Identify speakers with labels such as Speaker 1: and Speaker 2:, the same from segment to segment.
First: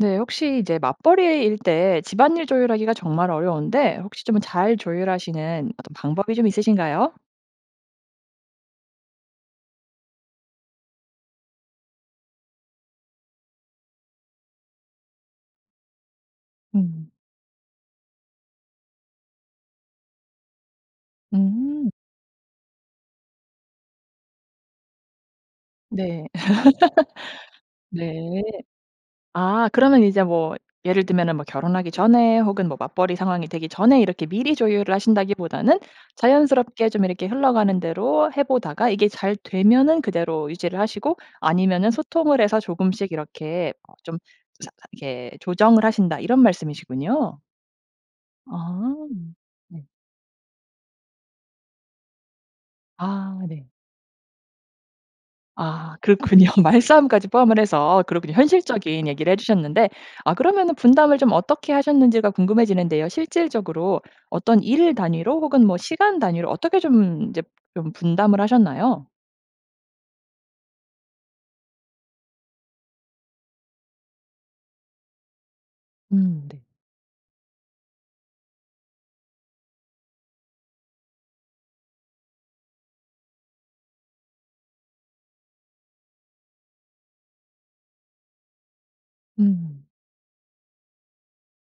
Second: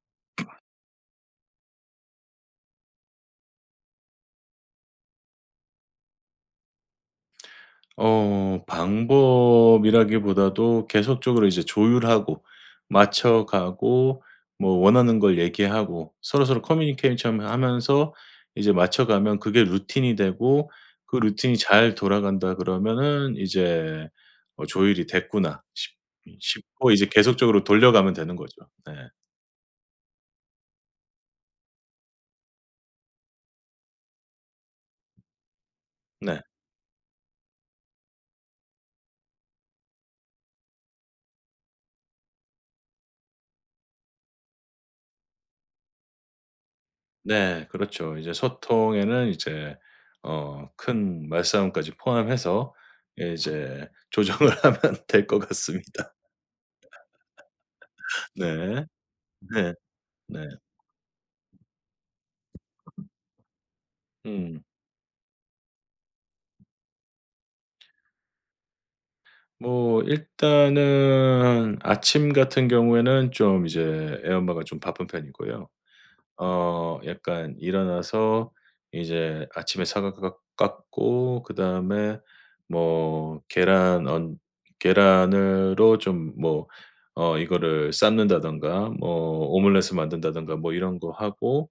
Speaker 1: 네 혹시 이제 맞벌이일 때 집안일 조율하기가 정말 어려운데 혹시 좀 잘 조율하시는 어떤 방법이 좀 있으신가요?
Speaker 2: 어 방법이라기보다도 계속적으로 이제 조율하고 맞춰가고 뭐 원하는 걸 얘기하고 서로서로
Speaker 1: 음.
Speaker 2: 커뮤니케이션하면서 이제 맞춰가면 그게 루틴이 되고 그 루틴이
Speaker 1: 음.
Speaker 2: 잘 돌아간다 그러면은 이제 어 조율이 됐구나 싶
Speaker 1: 네.
Speaker 2: 어 싶고 이제 계속적으로 돌려가면
Speaker 1: 네.
Speaker 2: 되는거죠. 네.
Speaker 1: 아 그러면 이제 뭐 예를 들면은 뭐 결혼하기 전에 혹은 뭐 맞벌이 상황이 되기 전에 이렇게 미리 조율을 하신다기보다는
Speaker 2: 네.
Speaker 1: 자연스럽게 좀 이렇게 흘러가는 대로 해 보다가 이게 잘 되면은 그대로 유지를 하시고 아니면은 소통을 해서 조금씩 이렇게 어 좀 사 이렇게 조정을 하신다 이런 말씀이시군요.
Speaker 2: 네. 그렇죠. 이제
Speaker 1: 아.
Speaker 2: 소통에는 이제
Speaker 1: 네.
Speaker 2: 어 큰 말싸움까지 포함해서 예
Speaker 1: 아 네.
Speaker 2: 이제 조정을 하면 될 것
Speaker 1: 아
Speaker 2: 같습니다.
Speaker 1: 그렇군요 말싸움까지 포함을 해서 그렇군요.
Speaker 2: 네.
Speaker 1: 현실적인 얘기를 해
Speaker 2: 네.
Speaker 1: 주셨는데 아
Speaker 2: 네.
Speaker 1: 그러면은 분담을 좀 어떻게 하셨는지가 궁금해지는데요. 실질적으로 어떤
Speaker 2: 음.
Speaker 1: 일 단위로 혹은 뭐 시간 단위로 어떻게 좀 이제 좀 분담을 하셨나요?
Speaker 2: 뭐 일단은 아침 같은 경우에는 좀 이제 애 엄마가 좀 바쁜 편이고요.
Speaker 1: 음 네.
Speaker 2: 어 약간 일어나서 이제 아침에 사과 깎 깎고 그다음에 뭐 계란 언 계란으로 좀 뭐 어 이거를 삶는다든가 뭐
Speaker 1: 음.
Speaker 2: 오므라이스 만든다든가 뭐 이런 거 하고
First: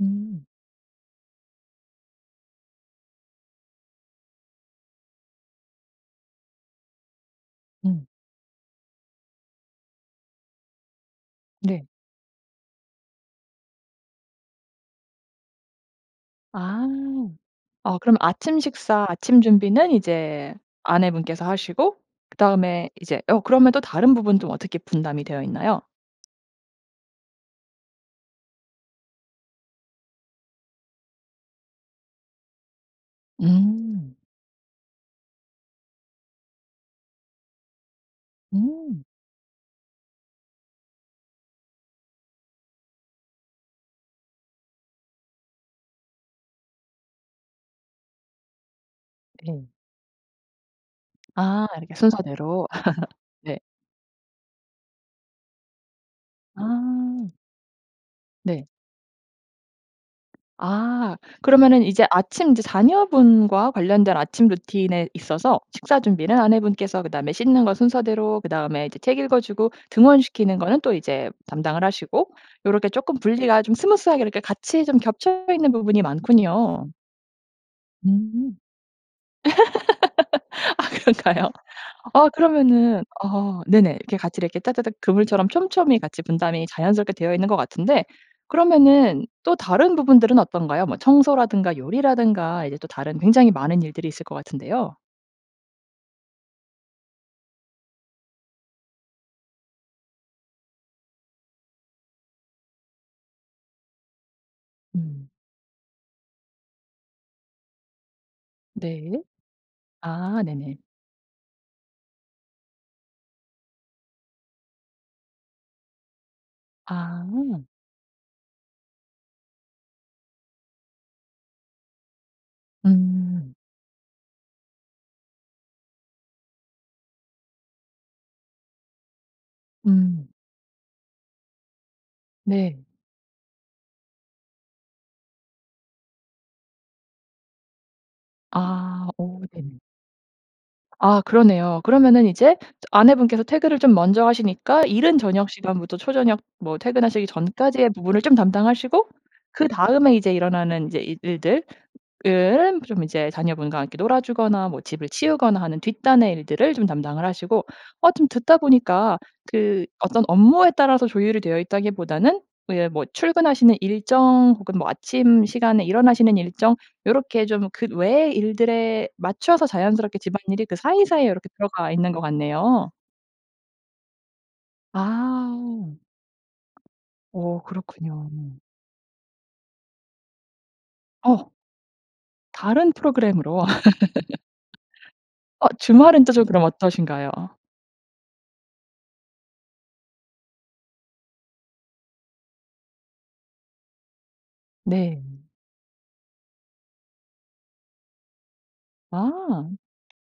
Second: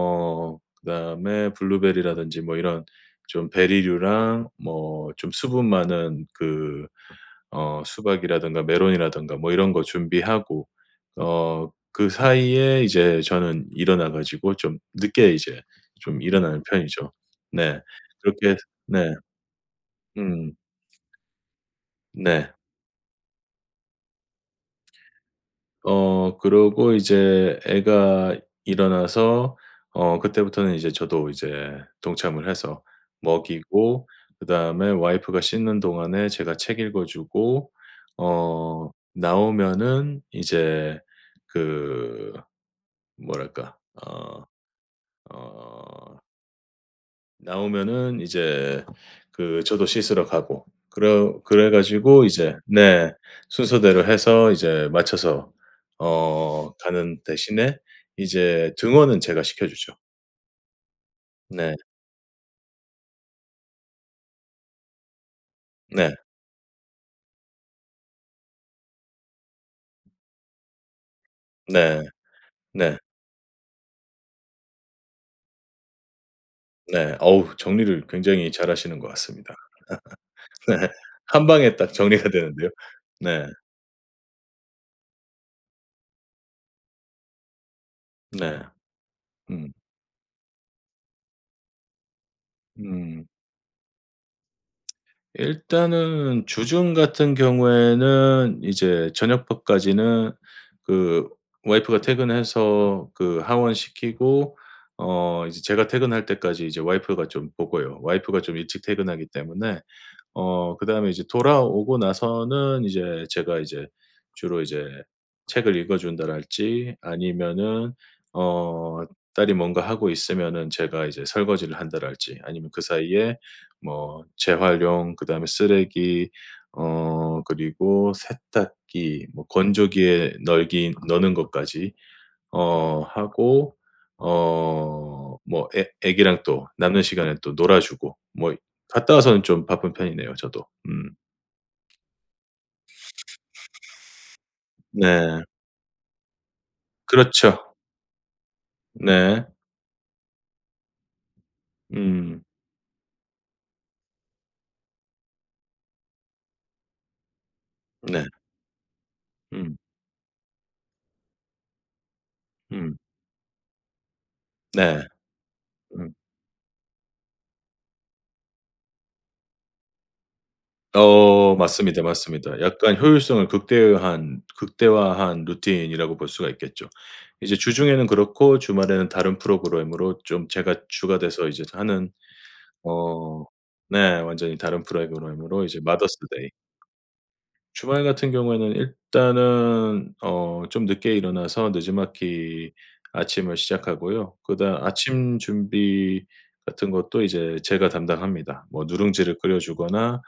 Speaker 1: 음.
Speaker 2: 그다음에 블루베리라든지 뭐 이런 좀 베리류랑 뭐 좀 수분 많은 그 어
Speaker 1: 음.
Speaker 2: 수박이라든가 멜론이라든가 뭐 이런 거 준비하고 어
Speaker 1: 네.
Speaker 2: 그 사이에 이제 저는 일어나 가지고 좀 늦게 이제 좀 일어나는
Speaker 1: 아.
Speaker 2: 편이죠. 네.
Speaker 1: 어 그럼
Speaker 2: 그렇게 해
Speaker 1: 아침 식사
Speaker 2: 네.
Speaker 1: 아침 준비는
Speaker 2: 음.
Speaker 1: 이제 아내분께서 하시고
Speaker 2: 네.
Speaker 1: 그다음에 이제 어 그러면 또 다른 부분 좀 어떻게 분담이 되어있나요?
Speaker 2: 어. 그러고 이제 애가 일어나서 어 그때부터는 이제 저도 이제 동참을 해서 먹이고
Speaker 1: 음.
Speaker 2: 그다음에 와이프가 씻는 동안에 제가 책 읽어주고 어
Speaker 1: 음.
Speaker 2: 나오면은 이제 그 뭐랄까. 어. 어. 나오면은 이제 그
Speaker 1: 네.
Speaker 2: 저도 씻으러 가고 그러
Speaker 1: 아
Speaker 2: 그래
Speaker 1: 이렇게
Speaker 2: 가지고 이제
Speaker 1: 순서대로.
Speaker 2: 네
Speaker 1: 네.
Speaker 2: 순서대로 해서 이제 맞춰서 어 가는
Speaker 1: 아.
Speaker 2: 대신에
Speaker 1: 네.
Speaker 2: 이제 등원은 제가 시켜 주죠.
Speaker 1: 아.
Speaker 2: 네.
Speaker 1: 그러면은 이제 아침 이제 자녀분과 관련된 아침 루틴에 있어서 식사
Speaker 2: 네.
Speaker 1: 준비는 아내분께서 그다음에 씻는 거 순서대로 그다음에 이제 책 읽어주고 등원시키는 거는 또 이제 담당을
Speaker 2: 네.
Speaker 1: 하시고 요렇게
Speaker 2: 네.
Speaker 1: 쪼끔 분리가 좀 스무스 하게 이렇게 같이 좀 겹쳐 있는 부분이 많군요.
Speaker 2: 네. 어우 정리를 굉장히
Speaker 1: 음.
Speaker 2: 잘 하시는 것 같습니다. 네.
Speaker 1: 아
Speaker 2: 1
Speaker 1: 그런가요?
Speaker 2: 방에 딱 정리가
Speaker 1: 아
Speaker 2: 되는데요.
Speaker 1: 그러면은
Speaker 2: 네.
Speaker 1: 아 네네 이렇게 같이 이렇게 따다닥 그물처럼 촘촘히 같이 분담이 자연스럽게 되어있는 것 같은데
Speaker 2: 네.
Speaker 1: 그러면은 또
Speaker 2: 음.
Speaker 1: 다른 부분들은 어떤가요? 뭐 청소라든가 요리라든가 이제 또 다른
Speaker 2: 음.
Speaker 1: 굉장히 많은 일들이 있을 것 같은데요.
Speaker 2: 일단은 주중 같은 경우에는 이제 저녁밥까지는 그 와이프가 퇴근해서 그 하원 시키고
Speaker 1: 음.
Speaker 2: 어 이제 제가 퇴근할 때까지 이제 와이프가 좀 보고요. 와이프가 좀 일찍
Speaker 1: 네.
Speaker 2: 퇴근하기 때문에.
Speaker 1: 아
Speaker 2: 어
Speaker 1: 네네.
Speaker 2: 그다음에 이제 돌아오고 나서는 이제 제가 이제 주로 이제 책을 읽어준다랄지
Speaker 1: 아.
Speaker 2: 아니면은 어 딸이 뭔가 하고 있으면은 제가 이제 설거지를 한다랄지 아니면 그 사이에
Speaker 1: 음.
Speaker 2: 뭐 재활용 그다음에 쓰레기 어 그리고 세탁기 뭐
Speaker 1: 음.
Speaker 2: 건조기에 널기 너는 것까지
Speaker 1: 네.
Speaker 2: 어 하고 어 뭐 애 애기랑 또 남는 시간에 또 놀아주고 뭐
Speaker 1: 아
Speaker 2: 갔다
Speaker 1: 오
Speaker 2: 와서는 좀
Speaker 1: 네네.
Speaker 2: 바쁜 편이네요 저도. 음.
Speaker 1: 아 그러네요. 그러면은 이제 아내분께서 퇴근을 좀 먼저 하시니까 이른
Speaker 2: 네.
Speaker 1: 저녁시간부터 초저녁, 뭐 퇴근하시기
Speaker 2: 그렇죠.
Speaker 1: 전까지의 부분을 좀 담당하시고
Speaker 2: 네.
Speaker 1: 그다음에 이제 일어나는 이제 일 일들
Speaker 2: 음.
Speaker 1: 은 좀 이제 자녀분과 함께 놀아주거나 뭐 집을 치우거나 하는 뒷단의 일들을 좀 담당을 하시고. 어 좀
Speaker 2: 네.
Speaker 1: 듣다 보니까
Speaker 2: 음.
Speaker 1: 그 어떤 업무에 따라서 조율이 되어있다기보다는 뭐 예를
Speaker 2: 음.
Speaker 1: 뭐 출근하시는 일정 혹은 뭐
Speaker 2: 네.
Speaker 1: 아침 시간에
Speaker 2: 음.
Speaker 1: 일어나시는 일정 요렇게 좀 그 외의 일들에 맞춰서 자연스럽게 집안일이 그 사이사이에 요렇게
Speaker 2: 어
Speaker 1: 들어가
Speaker 2: 맞습니다,
Speaker 1: 있는 것
Speaker 2: 맞습니다.
Speaker 1: 같네요.
Speaker 2: 약간 효율성을 극대화한, 극대화한
Speaker 1: 아.
Speaker 2: 루틴이라고 볼 수가 있겠죠. 이제
Speaker 1: 어
Speaker 2: 주중에는
Speaker 1: 그렇군요.
Speaker 2: 그렇고 주말에는 다른 프로그램으로 좀 제가 주가 돼서
Speaker 1: 어.
Speaker 2: 이제 하는
Speaker 1: 다른
Speaker 2: 어
Speaker 1: 프로그램으로.
Speaker 2: 네 완전히 다른 프로그램으로
Speaker 1: 어
Speaker 2: 이제 마더스
Speaker 1: 주말에는 또 좀
Speaker 2: 데이.
Speaker 1: 그럼 어떠신가요?
Speaker 2: 주말 같은 경우에는 일단은 어 좀 늦게 일어나서 느지막이 아침을 시작하고요. 그다음
Speaker 1: 네.
Speaker 2: 아침 준비 같은 것도 이제 제가 담당합니다. 뭐 누룽지를 끓여
Speaker 1: 아.
Speaker 2: 주거나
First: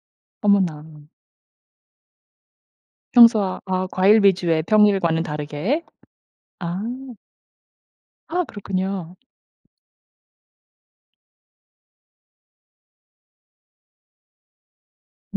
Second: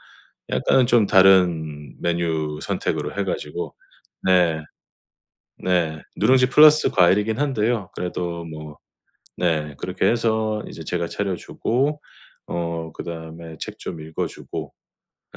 Speaker 2: 약간은
Speaker 1: 어머나.
Speaker 2: 좀 다른 메뉴 선택으로 해
Speaker 1: 평소와
Speaker 2: 가지고
Speaker 1: 아 과일
Speaker 2: 네.
Speaker 1: 위주의 평일과는 다르게.
Speaker 2: 네. 누룽지
Speaker 1: 아.
Speaker 2: 플러스 과일이기는 한데요.
Speaker 1: 아
Speaker 2: 그래도 뭐
Speaker 1: 그렇군요.
Speaker 2: 네 그렇게 해서 이제 제가 차려 주고 어 그다음에 책 좀 읽어주고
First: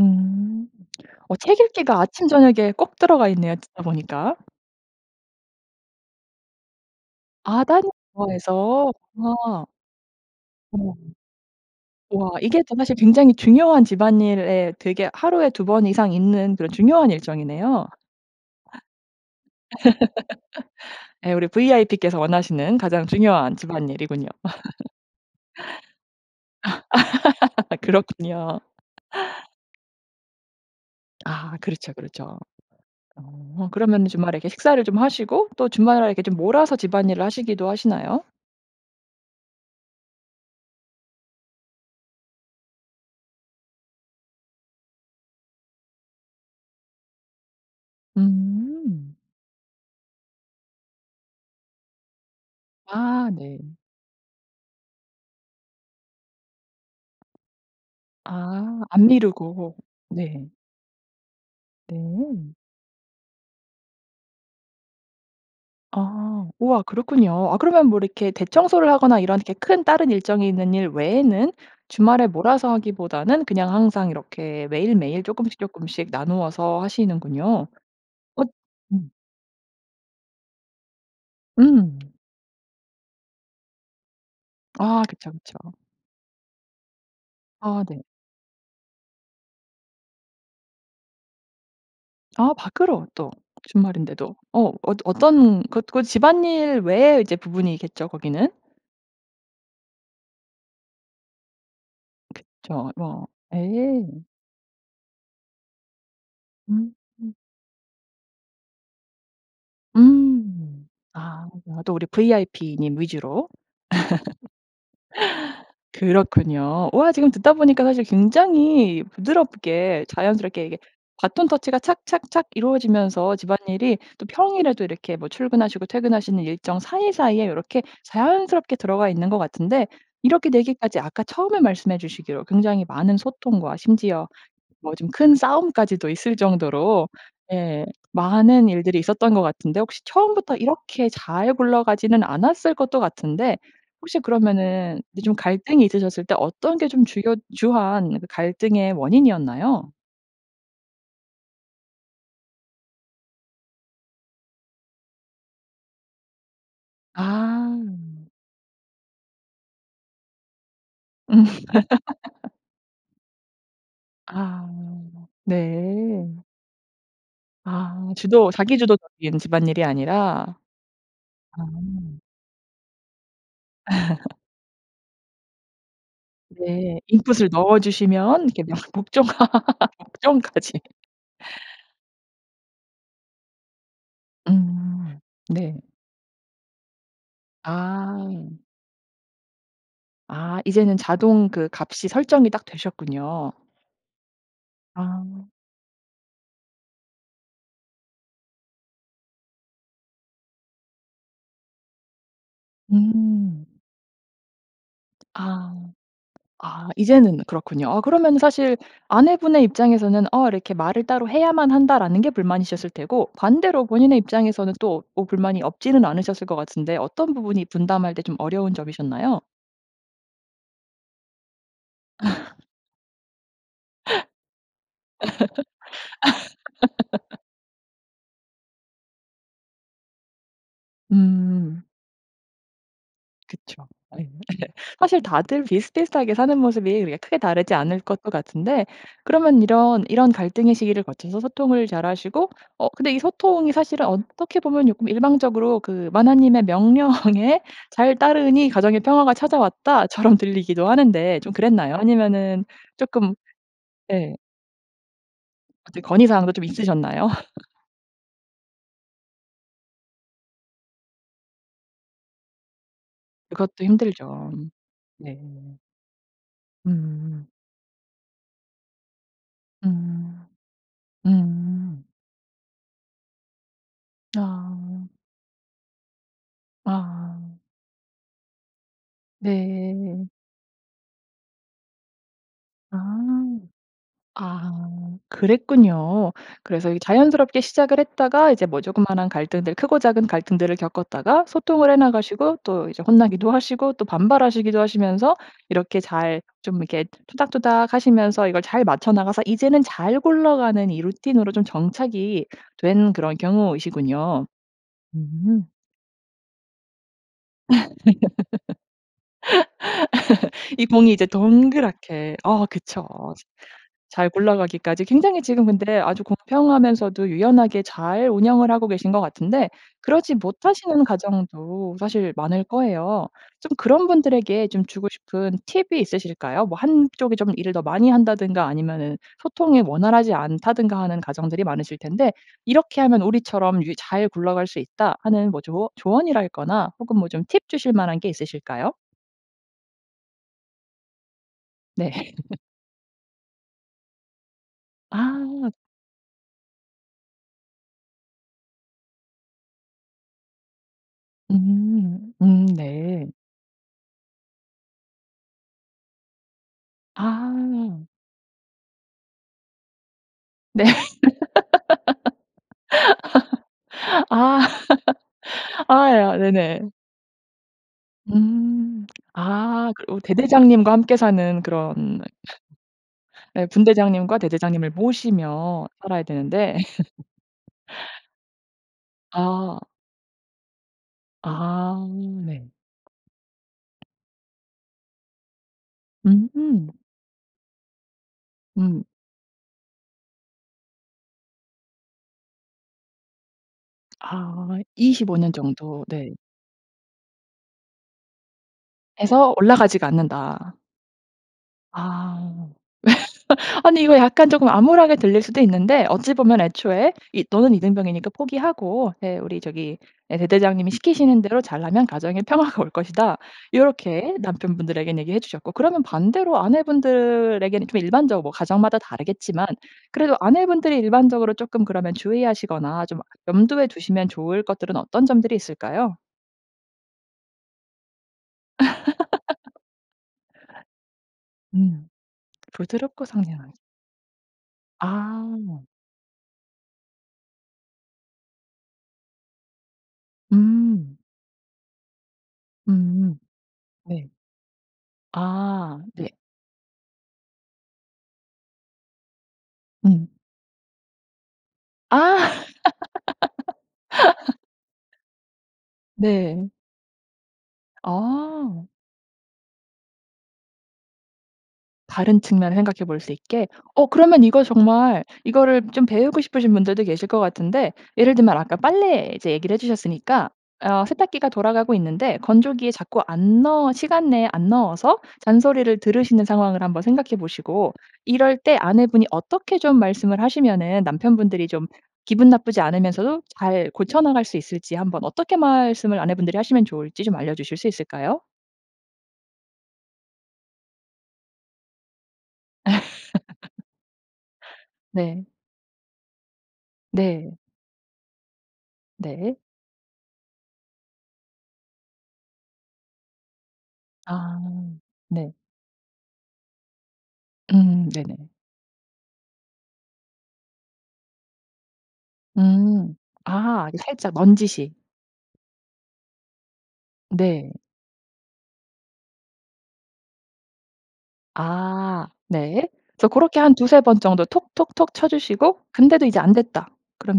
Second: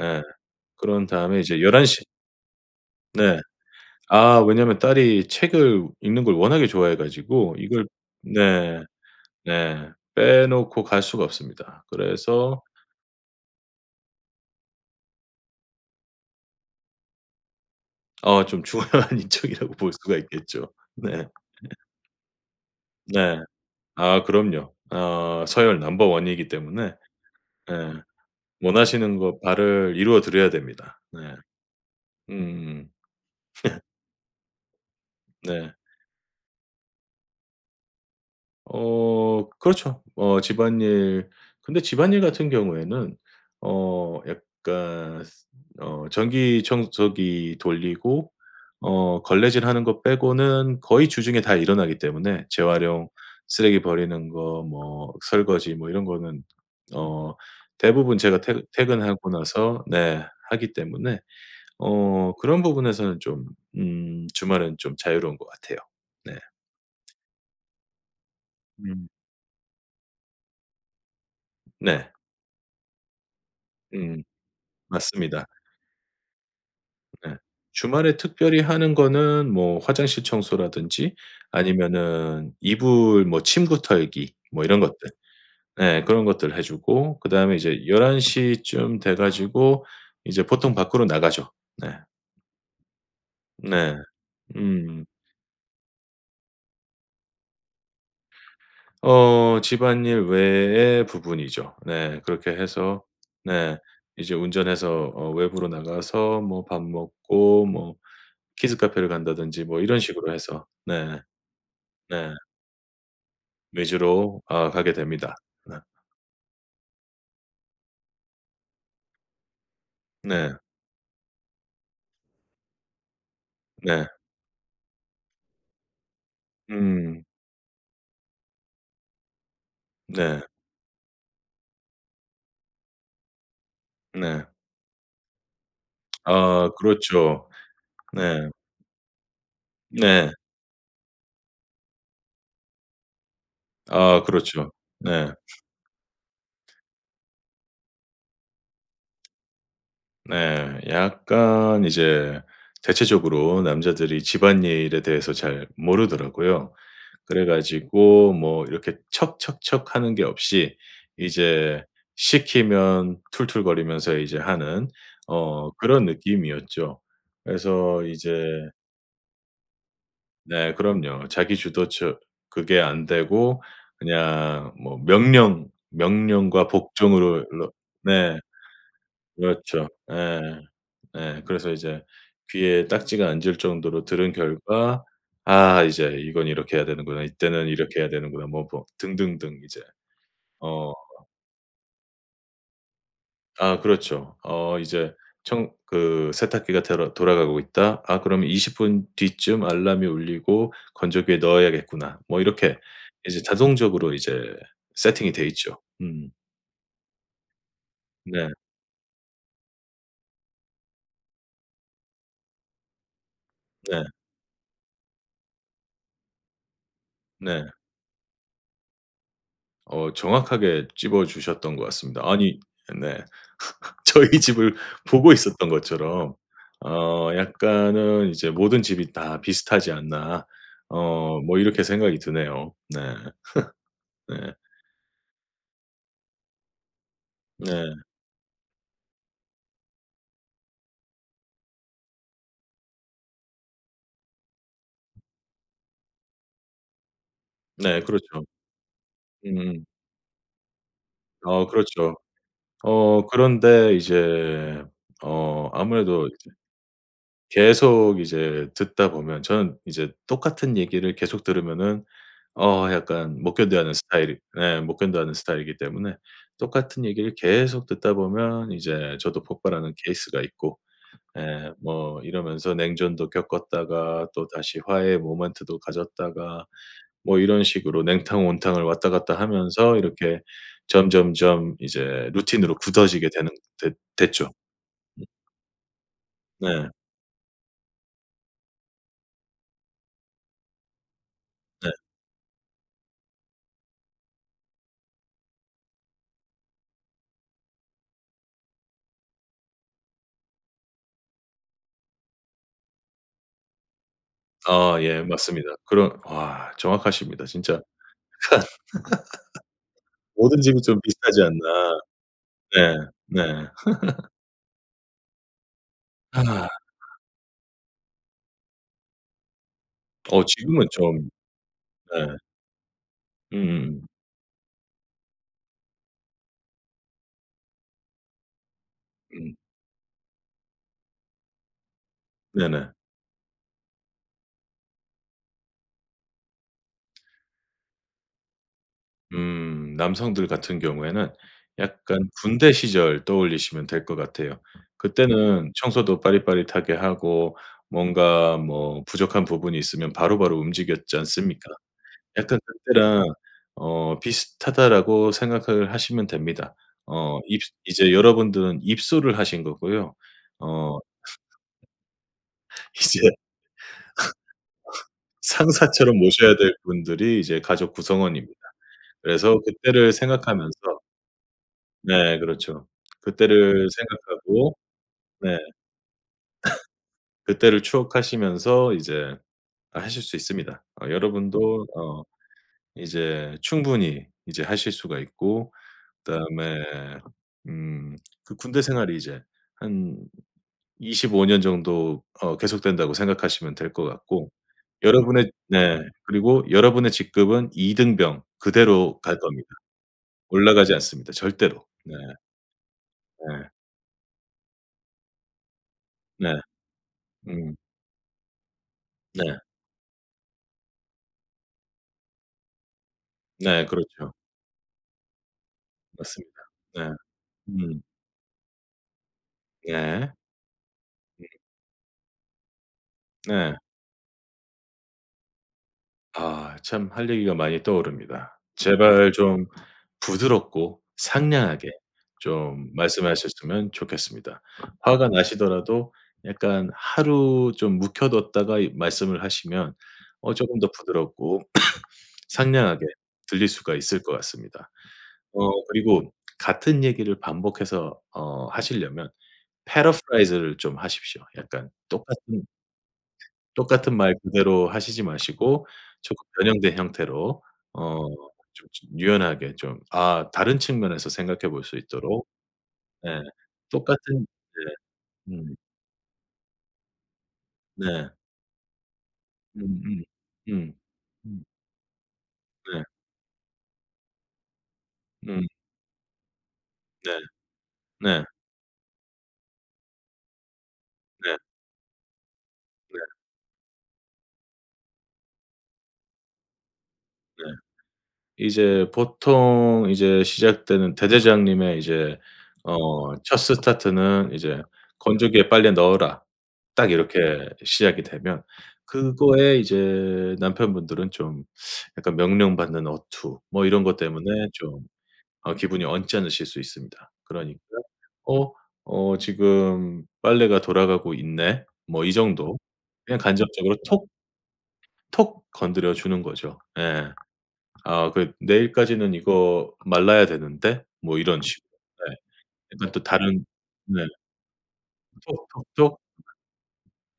Speaker 2: 예 그런
Speaker 1: 어
Speaker 2: 다음에
Speaker 1: 책
Speaker 2: 이제 11
Speaker 1: 읽기가
Speaker 2: 시
Speaker 1: 아침저녁에 꼭 들어가
Speaker 2: 네.
Speaker 1: 있네요 듣다 보니까.
Speaker 2: 아 왜냐하면 딸이 책을 읽는 걸 워낙에 좋아해 가지고
Speaker 1: 아 딸이
Speaker 2: 이걸 네.
Speaker 1: 좋아해서. 와.
Speaker 2: 네. 빼놓고
Speaker 1: 어.
Speaker 2: 갈 수가 없습니다.
Speaker 1: 와 이게
Speaker 2: 그래서
Speaker 1: 좀 사실 굉장히 중요한 집안일에 되게 하루에 2 번 이상 있는 그런 중요한 일정이네요.
Speaker 2: 아 좀 중요한 일정이라고 볼 수가 있겠죠. 네.
Speaker 1: 예 우리 vip께서 원하시는 가장
Speaker 2: 네.
Speaker 1: 중요한
Speaker 2: 아
Speaker 1: 집안일이군요.
Speaker 2: 그럼요. 어 서열 넘버 1 이기 때문에 예
Speaker 1: 그렇군요.
Speaker 2: 원하시는 거 바를 이루어 드려야 됩니다. 네.
Speaker 1: 아 그렇죠, 그렇죠.
Speaker 2: 음음음.
Speaker 1: 어
Speaker 2: 네.
Speaker 1: 그러면 주말에 이렇게 식사를 좀 하시고 또
Speaker 2: 네.
Speaker 1: 주말에 이렇게 좀 몰아서 집안일을 하시기도 하시나요?
Speaker 2: 어 그렇죠. 어 집안일 근데 집안일 같은 경우에는 어 약간 쓰 어 전기 청소기 돌리고
Speaker 1: 음.
Speaker 2: 어 걸레질하는 거 빼고는 거의 주중에 다 일어나기 때문에 재활용
Speaker 1: 아 네.
Speaker 2: 쓰레기 버리는 거 뭐 설거지 뭐 이런 거는 어 대부분 제가 퇴근
Speaker 1: 아. 안
Speaker 2: 퇴근하고
Speaker 1: 미루고
Speaker 2: 나서 네
Speaker 1: 네.
Speaker 2: 하기 때문에 어
Speaker 1: 네.
Speaker 2: 그런 부분에서는 좀 음 주말은 좀 자유로운 것 같아요. 네.
Speaker 1: 아 우와 그렇군요. 아 그러면 뭐 이렇게 대청소를
Speaker 2: 음.
Speaker 1: 하거나 이런 이렇게 큰 다른 일정이 있는 일 외에는
Speaker 2: 네.
Speaker 1: 주말에 몰아서 하기보다는 그냥 항상
Speaker 2: 음.
Speaker 1: 이렇게 매일매일
Speaker 2: 맞습니다.
Speaker 1: 쪼끔씩 쪼끔씩 나누어서
Speaker 2: 네.
Speaker 1: 하시는군요.
Speaker 2: 주말에
Speaker 1: 엇
Speaker 2: 특별히 하는
Speaker 1: 음.
Speaker 2: 거는 뭐 화장실 청소라든지
Speaker 1: 음.
Speaker 2: 아니면은 이불 뭐 침구 털기 뭐 이런 것들
Speaker 1: 아 그쵸, 그쵸.
Speaker 2: 예 그런 것들 해 주고 그다음에
Speaker 1: 아
Speaker 2: 이제
Speaker 1: 네.
Speaker 2: 11 시쯤 돼 가지고 이제 보통 밖으로 나가죠. 네.
Speaker 1: 아 밖으로 또
Speaker 2: 네.
Speaker 1: 주말인데도 어 엇
Speaker 2: 음.
Speaker 1: 어떤 그 그 집안일 외에 이제 부분이겠죠 거기는?
Speaker 2: 어 집안일 외의 부분이죠. 네 그렇게
Speaker 1: 그쵸.
Speaker 2: 해서
Speaker 1: 뭐
Speaker 2: 네
Speaker 1: 예.
Speaker 2: 이제 운전해서 어 외부로 나가서 뭐 밥
Speaker 1: 음.
Speaker 2: 먹고 뭐 키즈카페를 간다든지 뭐 이런 식으로 해서
Speaker 1: 음.
Speaker 2: 네.
Speaker 1: 아 나도 우리
Speaker 2: 네.
Speaker 1: VIP님 위주로.
Speaker 2: 위주로 아 가게 됩니다. 어.
Speaker 1: 그렇군요. 우와 지금 듣다 보니까 사실 굉장히 부드럽게
Speaker 2: 네.
Speaker 1: 자연스럽게 이게 배턴 터치가 착착착 이루어지면서 집안일이
Speaker 2: 네.
Speaker 1: 또 평일에도 이렇게 뭐 출근하시고 퇴근하시는 일정
Speaker 2: 음.
Speaker 1: 사이사이에 요렇게 자연스럽게 들어가 있는 것 같은데
Speaker 2: 네.
Speaker 1: 이렇게 되기까지 아까 처음에 말씀해 주시기로 굉장히 많은 소통과 심지어
Speaker 2: 네.
Speaker 1: 뭐 좀 큰 싸움까지도 있을
Speaker 2: 아,
Speaker 1: 정도로
Speaker 2: 그렇죠.
Speaker 1: 예
Speaker 2: 네.
Speaker 1: 많은 일들이 있었던 것 같은데 혹시
Speaker 2: 네.
Speaker 1: 처음부터 이렇게 잘 굴러가지는 않았을 것도 같은데 혹시
Speaker 2: 아, 그렇죠.
Speaker 1: 그러면은 이제
Speaker 2: 네.
Speaker 1: 좀 갈등이 있으셨을 때 어떤 게 좀 주요 주한 그 갈등의 원인이었나요?
Speaker 2: 네, 약간 이제 대체적으로 남자들이 집안일에 대해서 잘 모르더라고요. 그래
Speaker 1: 아.
Speaker 2: 가지고 뭐 이렇게 척척척 하는 게 없이
Speaker 1: 음.
Speaker 2: 이제 시키면 툴툴거리면서 이제
Speaker 1: 아
Speaker 2: 하는 어 그런
Speaker 1: 네.
Speaker 2: 느낌이었죠. 그래서
Speaker 1: 아
Speaker 2: 이제
Speaker 1: 주도 자기 주도적인 집안일이 아니라.
Speaker 2: 네, 그럼요. 자기
Speaker 1: 아.
Speaker 2: 주도적 그게 안 되고 그냥 뭐 명령, 명령과
Speaker 1: 네.
Speaker 2: 복종으로
Speaker 1: 인풋을
Speaker 2: 로
Speaker 1: 넣어
Speaker 2: 네.
Speaker 1: 주시면 이렇게 명 복종,
Speaker 2: 그렇죠. 예
Speaker 1: 복종까지.
Speaker 2: 예. 그래서 이제 귀에 딱지가 앉을 정도로 들은 결과
Speaker 1: 음. 네.
Speaker 2: '아 이제 이거는 이렇게 해야 되는구나. 이때는 이렇게 해야 되는구나.'
Speaker 1: 아.
Speaker 2: 뭐 뭐 등등등 이제
Speaker 1: 아
Speaker 2: 어.
Speaker 1: 이제는 자동 그 값이 설정이 딱 되셨군요.
Speaker 2: 아, 그렇죠. 어 이제
Speaker 1: 아.
Speaker 2: 청 그 세탁기가 데러 돌아가고 있다. '아 그럼 20 분 뒤쯤 알람이 울리고 건조기에 넣어야겠구나.' 뭐 이렇게 이제
Speaker 1: 음.
Speaker 2: 자동적으로 이제 세팅이 돼
Speaker 1: 아.
Speaker 2: 있죠. 음.
Speaker 1: 아 이제는 그렇군요. 아 그러면은
Speaker 2: 네.
Speaker 1: 사실 아내분의 입장에서는 어 이렇게 '말을 따로 해야만 한다.'라는게 불만이셨을 테고 반대로
Speaker 2: 네.
Speaker 1: 본인의 입장에서는 또 뭐 불만이 없지는 않으셨을 것 같은데 어떤 부분이
Speaker 2: 네.
Speaker 1: 분담할 때 좀 어려운 점이셨나요?
Speaker 2: 어. 정확하게 짚어 주셨던 것 같습니다. 아니 네. 저희 집을 보고 있었던 것처럼 어 약간은 이제 모든 집이 다 비슷하지 않나. 어 뭐 이렇게
Speaker 1: 음.
Speaker 2: 생각이 드네요. 네.
Speaker 1: 그쵸. 아이
Speaker 2: 네.
Speaker 1: 사실 다들 비슷비슷하게 사는 모습이 그렇게 그냥 크게 다르지
Speaker 2: 네.
Speaker 1: 않을 것도 같은데 그러면 이런 이런 갈등의 시기를 거쳐서 소통을 잘하시고 어 근데 이 소통이 사실은 어떻게 보면 쪼끔 일방적으로 그 '마나님의 명령에
Speaker 2: 네
Speaker 1: 잘
Speaker 2: 그렇죠.
Speaker 1: 따르니 가정의 평화가
Speaker 2: 음.
Speaker 1: 찾아왔다.' 처럼 들리기도 하는데 좀
Speaker 2: 어
Speaker 1: 그랬나요?
Speaker 2: 그렇죠.
Speaker 1: 아니면은
Speaker 2: 어
Speaker 1: 쪼끔
Speaker 2: 그런데
Speaker 1: 예.
Speaker 2: 이제 어
Speaker 1: 어떻게
Speaker 2: 아무래도 이제
Speaker 1: 건의사항도 좀 있으셨나요?
Speaker 2: 계속 이제 듣다 보면 저는 이제 똑같은 얘기를 계속 들으면은 어 약간 못
Speaker 1: 예
Speaker 2: 견뎌
Speaker 1: 그것도
Speaker 2: 하는 스타일이
Speaker 1: 힘들죠.
Speaker 2: 예 못 견뎌 하는
Speaker 1: 네.
Speaker 2: 스타일이기 때문에 똑같은 얘기를
Speaker 1: 음.
Speaker 2: 계속 듣다 보면 이제 저도 폭발하는 케이스가
Speaker 1: 음.
Speaker 2: 있고. 예
Speaker 1: 음.
Speaker 2: 뭐 이러면서 냉전도 겪었다가 또다시
Speaker 1: 아.
Speaker 2: 화해의 모멘트도 가졌다가 뭐
Speaker 1: 아.
Speaker 2: 이런 식으로 냉탕, 온탕을 왔다 갔다 하면서
Speaker 1: 네.
Speaker 2: 이렇게 점점점 이제 루틴으로 굳어지게 되는
Speaker 1: 아.
Speaker 2: 됐 됐죠.
Speaker 1: 아. 그랬군요. 그래서
Speaker 2: 네.
Speaker 1: 이게 자연스럽게 시작을 했다가 이제 뭐 쪼끄만한 갈등들 크고 작은 갈등들을 겪었다가
Speaker 2: 네.
Speaker 1: 소통을 해 나가시고 또 이제 혼나기도 하시고 또 반발하시기도 하시면서 이렇게 잘 좀 이렇게 투닥투닥 하시면서 이걸 잘 맞춰 나가서 이제는 잘 굴러가는 이 루틴으로 좀 정착이 된 그런 경우이시군요.
Speaker 2: 아 예.
Speaker 1: 음.
Speaker 2: 맞습니다. 그런 와 정확하십니다. 진짜 모든 집이
Speaker 1: 이
Speaker 2: 좀
Speaker 1: 공이 이제
Speaker 2: 비슷하지 않나.
Speaker 1: 동그랗게 어
Speaker 2: 네.
Speaker 1: 그쵸.
Speaker 2: 네.
Speaker 1: 잘 굴러가기까지 굉장히 지금 근데 아주 공평하면서도 유연하게 잘 운영을 하고 계신 것 같은데 그러지
Speaker 2: 어 지금은
Speaker 1: 못하시는
Speaker 2: 좀
Speaker 1: 가정도 사실
Speaker 2: 네.
Speaker 1: 많을 거예요. 좀
Speaker 2: 음음음.
Speaker 1: 그런 분들에게 좀 주고 싶은 팁이 있으실까요? 뭐 한쪽이 좀 일을 더 많이 한다든가 아니면은
Speaker 2: 음.
Speaker 1: 소통이 원활하지 않다든가 하는 가정들이 많으실 텐데
Speaker 2: 네네.
Speaker 1: "이렇게 하면 우리처럼 유 잘 굴러갈 수 있다." 하는 뭐 조어 조언이랄 거나 혹은 뭐 좀 팁 주실 만한 게 있으실까요?
Speaker 2: 음 남성들 같은 경우에는 약간
Speaker 1: 네.
Speaker 2: 군대 시절 떠올리시면 될 것 같아요.
Speaker 1: 아.
Speaker 2: 그때는 청소도 빠릿빠릿하게 하고 뭔가 뭐 부족한 부분이 있으면 바로바로 움직였지 않습니까?
Speaker 1: 음.
Speaker 2: 약간
Speaker 1: 음
Speaker 2: '그때랑
Speaker 1: 네.
Speaker 2: 어 비슷하다.'라고 생각을 하시면 됩니다. 어 입스
Speaker 1: 아.
Speaker 2: 이제 여러분들은 입소를 하신 거고요.
Speaker 1: 네.
Speaker 2: 어. 이제
Speaker 1: 아.
Speaker 2: 상사처럼
Speaker 1: 아야.
Speaker 2: 모셔야 될
Speaker 1: 네네.
Speaker 2: 분들이 이제 가족 구성원입니다.
Speaker 1: 음.
Speaker 2: 그래서
Speaker 1: 아 그
Speaker 2: 그때를
Speaker 1: 어
Speaker 2: 생각하면서
Speaker 1: 대대장님과 함께 사는 그런
Speaker 2: 네 그렇죠.
Speaker 1: 예.
Speaker 2: 그때를
Speaker 1: 분대장님과
Speaker 2: 생각하고
Speaker 1: 대대장님을
Speaker 2: 네
Speaker 1: 모시며 살아야 되는데.
Speaker 2: 그때를 추억하시면서 이제
Speaker 1: 아.
Speaker 2: 아 하실 수 있습니다. 어 여러분도
Speaker 1: 아
Speaker 2: 어
Speaker 1: 네.
Speaker 2: 이제 충분히 이제 하실 수가 있고 그다음에
Speaker 1: 음.
Speaker 2: 음 그 '군대
Speaker 1: 음.
Speaker 2: 생활이 이제 한 25 년 정도 어 계속된다.'고 생각하시면 될 것 같고.
Speaker 1: 아 25
Speaker 2: 여러분의
Speaker 1: 년
Speaker 2: 네
Speaker 1: 정도. 네.
Speaker 2: 그리고 여러분의 직급은 이등병 그대로 갈
Speaker 1: 에서
Speaker 2: 겁니다.
Speaker 1: 올라가지가 않는다.
Speaker 2: 올라가지 않습니다 절대로. 네.
Speaker 1: 아.
Speaker 2: 네.
Speaker 1: 아니 이거 약간 쪼끔 암울하게 들릴 수도 있는데 어찌
Speaker 2: 네.
Speaker 1: 보면 애초에 이 너는
Speaker 2: 음.
Speaker 1: 이등병이니까 포기하고 예
Speaker 2: 네.
Speaker 1: 우리 저기 예 대대장님이 시키시는 대로 잘하면 가정의 평화가 올 것이다.
Speaker 2: 네 그렇죠.
Speaker 1: 요렇게 남편분들에겐 얘기해 주셨고. 그러면 반대로
Speaker 2: 맞습니다. 네.
Speaker 1: 아내분들에게는 좀
Speaker 2: 음.
Speaker 1: 일반적으로 가정마다 다르겠지만
Speaker 2: 예.
Speaker 1: 그래도 아내분들이 일반적으로
Speaker 2: 음.
Speaker 1: 쪼끔 그러면 주의하시거나 좀
Speaker 2: 네.
Speaker 1: 염두에 두시면 좋을 것들은 어떤 점들이 있을까요?
Speaker 2: 아 참 할 얘기가 많이 떠오릅니다. 제발 좀 부드럽고 상냥하게
Speaker 1: 음.
Speaker 2: 좀
Speaker 1: 부드럽고 상냥한...
Speaker 2: 말씀하셨으면 좋겠습니다. 화가
Speaker 1: 아.
Speaker 2: 나시더라도 약간 하루 좀 묵혀 뒀다가 이 말씀을 하시면 어 쪼금 더
Speaker 1: 음.
Speaker 2: 부드럽고 상냥하게
Speaker 1: 음.
Speaker 2: 들릴 수가 있을
Speaker 1: 네.
Speaker 2: 것 같습니다. 어
Speaker 1: 아 네.
Speaker 2: 그리고 같은 얘기를 반복해서 어 하시려면
Speaker 1: 음.
Speaker 2: paraphrase를 좀 하십시오. 약간
Speaker 1: 아.
Speaker 2: 똑같은 똑같은 말 그대로 하시지 마시고 조금
Speaker 1: 네.
Speaker 2: 변형된 형태로 어 좀
Speaker 1: 아.
Speaker 2: 즈 유연하게 좀 아 다른 측면에서 생각해 볼 수
Speaker 1: 다른
Speaker 2: 있도록
Speaker 1: 측면을 생각해 볼 수
Speaker 2: 네
Speaker 1: 있게. 어 그러면
Speaker 2: 똑같은
Speaker 1: 이거
Speaker 2: 네.
Speaker 1: 정말
Speaker 2: 음.
Speaker 1: 이거를 좀 배우고 싶으신 분들도 계실 거 같은데
Speaker 2: 네.
Speaker 1: 예를 들면 아까 빨래 이제 얘기를 해
Speaker 2: 음음.
Speaker 1: 주셨으니까
Speaker 2: 음.
Speaker 1: 어 세탁기가
Speaker 2: 음.
Speaker 1: 돌아가고 있는데 건조기에
Speaker 2: 네.
Speaker 1: 자꾸 안 넣어 시간 내에 안 넣어서
Speaker 2: 음.
Speaker 1: 잔소리를 들으시는 상황을 한번 생각해
Speaker 2: 네.
Speaker 1: 보시고
Speaker 2: 네.
Speaker 1: 이럴 때 아내분이 어떻게 좀 말씀을 하시면은
Speaker 2: 네.
Speaker 1: 남편분들이 좀 기분 나쁘지
Speaker 2: 네.
Speaker 1: 않으면서도 잘 고쳐나갈 수 있을지 한번 어떻게 말씀을 아내분들이 하시면 좋을지 좀
Speaker 2: 네.
Speaker 1: 알려주실 수 있을까요?
Speaker 2: 이제 보통 이제 시작되는 대대장님의 이제 어 첫 스타트는 이제
Speaker 1: 네.
Speaker 2: "건조기에 빨래 넣어라." 딱
Speaker 1: 네.
Speaker 2: 이렇게 시작이 되면
Speaker 1: 네.
Speaker 2: 그거에 이제 남편분들은 좀 약간 명령받는 어투 뭐 이런 것
Speaker 1: 아
Speaker 2: 때문에 좀
Speaker 1: 네.
Speaker 2: 어 기분이 언짢으실 수 있습니다. 그러니까
Speaker 1: 음 네네.
Speaker 2: 어 '어 지금 빨래가 돌아가고 있네.' 뭐 이 정도.
Speaker 1: 음.
Speaker 2: 그냥
Speaker 1: 아 아주
Speaker 2: 간접적으로 톡
Speaker 1: 살짝 넌지시.
Speaker 2: 톡 건드려 주는 거죠. 예.
Speaker 1: 네.
Speaker 2: '아 그 내일까지는 이거 말라야 되는데?' 뭐 이런 식으로
Speaker 1: 아.
Speaker 2: 네.
Speaker 1: 네.
Speaker 2: 일단 또
Speaker 1: 그래서 고렇게
Speaker 2: 다른
Speaker 1: 한 2-3 번
Speaker 2: 네.
Speaker 1: 정도 톡톡톡 쳐 주시고
Speaker 2: 톡톡톡.
Speaker 1: 근데도 이제 안됐다.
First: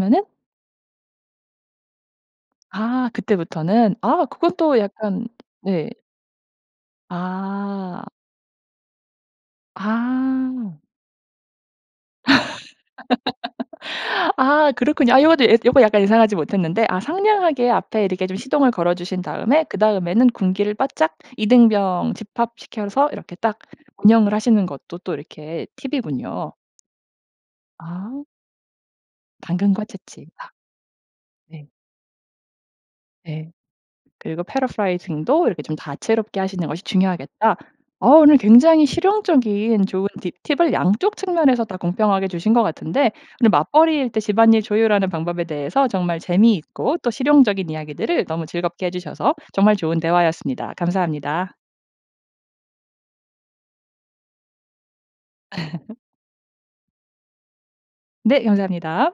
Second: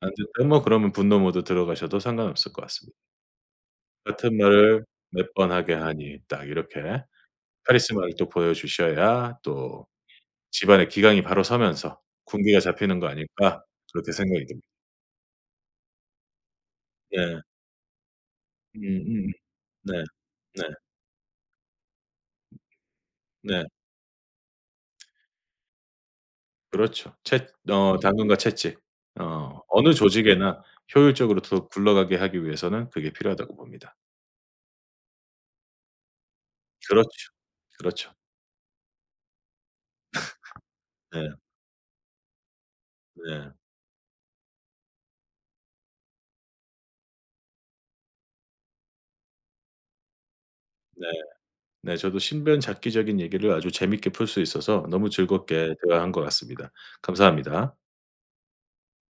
Speaker 2: 안돼 그럼 뭐 그러면 분노 모드 들어가셔도 상관없을 것 같습니다.
Speaker 1: 아 그때부터는? 아
Speaker 2: '같은
Speaker 1: 그것도
Speaker 2: 말을
Speaker 1: 약간
Speaker 2: 몇 번 하게
Speaker 1: 네.
Speaker 2: 하니?' 딱 이렇게
Speaker 1: 아.
Speaker 2: 카리스마를 또 보여 주셔야 또
Speaker 1: 아.
Speaker 2: 집안에 기강이 바로 서면서 군기가 잡히는 거 아닐까 그렇게 생각이 듭니다.
Speaker 1: 아 그렇군요. 아 요것도 예 요거 약간 예상하지 못했는데 아
Speaker 2: 예.
Speaker 1: 상냥하게 앞에 이렇게 좀 시동을 걸어주신
Speaker 2: 음음.
Speaker 1: 다음에
Speaker 2: 네.
Speaker 1: 그다음에는
Speaker 2: 네.
Speaker 1: 군기를 바짝 이등병 집합시켜서 이렇게 딱
Speaker 2: 네.
Speaker 1: 운영을 하시는 것도 또 이렇게 팁이군요.
Speaker 2: 그렇죠. 채 어
Speaker 1: 아.
Speaker 2: 당근과 채찍. 어
Speaker 1: 당근과
Speaker 2: 어느
Speaker 1: 채찍.
Speaker 2: 조직에나 효율적으로 더
Speaker 1: 네.
Speaker 2: 굴러가게 하기 위해서는 그게
Speaker 1: 네.
Speaker 2: 필요하다고 봅니다.
Speaker 1: 그리고 paraphrasing도 이렇게 좀 다채롭게 하시는 것이
Speaker 2: 그렇죠.
Speaker 1: 중요하겠다. 아
Speaker 2: 그렇죠.
Speaker 1: 오늘 굉장히 실용적인 좋은 팁 팁을 양쪽
Speaker 2: 네.
Speaker 1: 측면에서 다 공평하게 주신 것 같은데 오늘
Speaker 2: 네.
Speaker 1: 맞벌이일 때 집안일 조율하는 방법에 대해서 정말 재미있고 또 실용적인 이야기들을 너무 즐겁게 해 주셔서 정말 좋은 대화였습니다.
Speaker 2: 네.
Speaker 1: 감사합니다.
Speaker 2: 네 저도 신변잡기적인 얘기를 아주 재밌게 풀 수 있어서 너무 즐겁게 대화한 것 같습니다. 감사합니다.
Speaker 1: 네 감사합니다.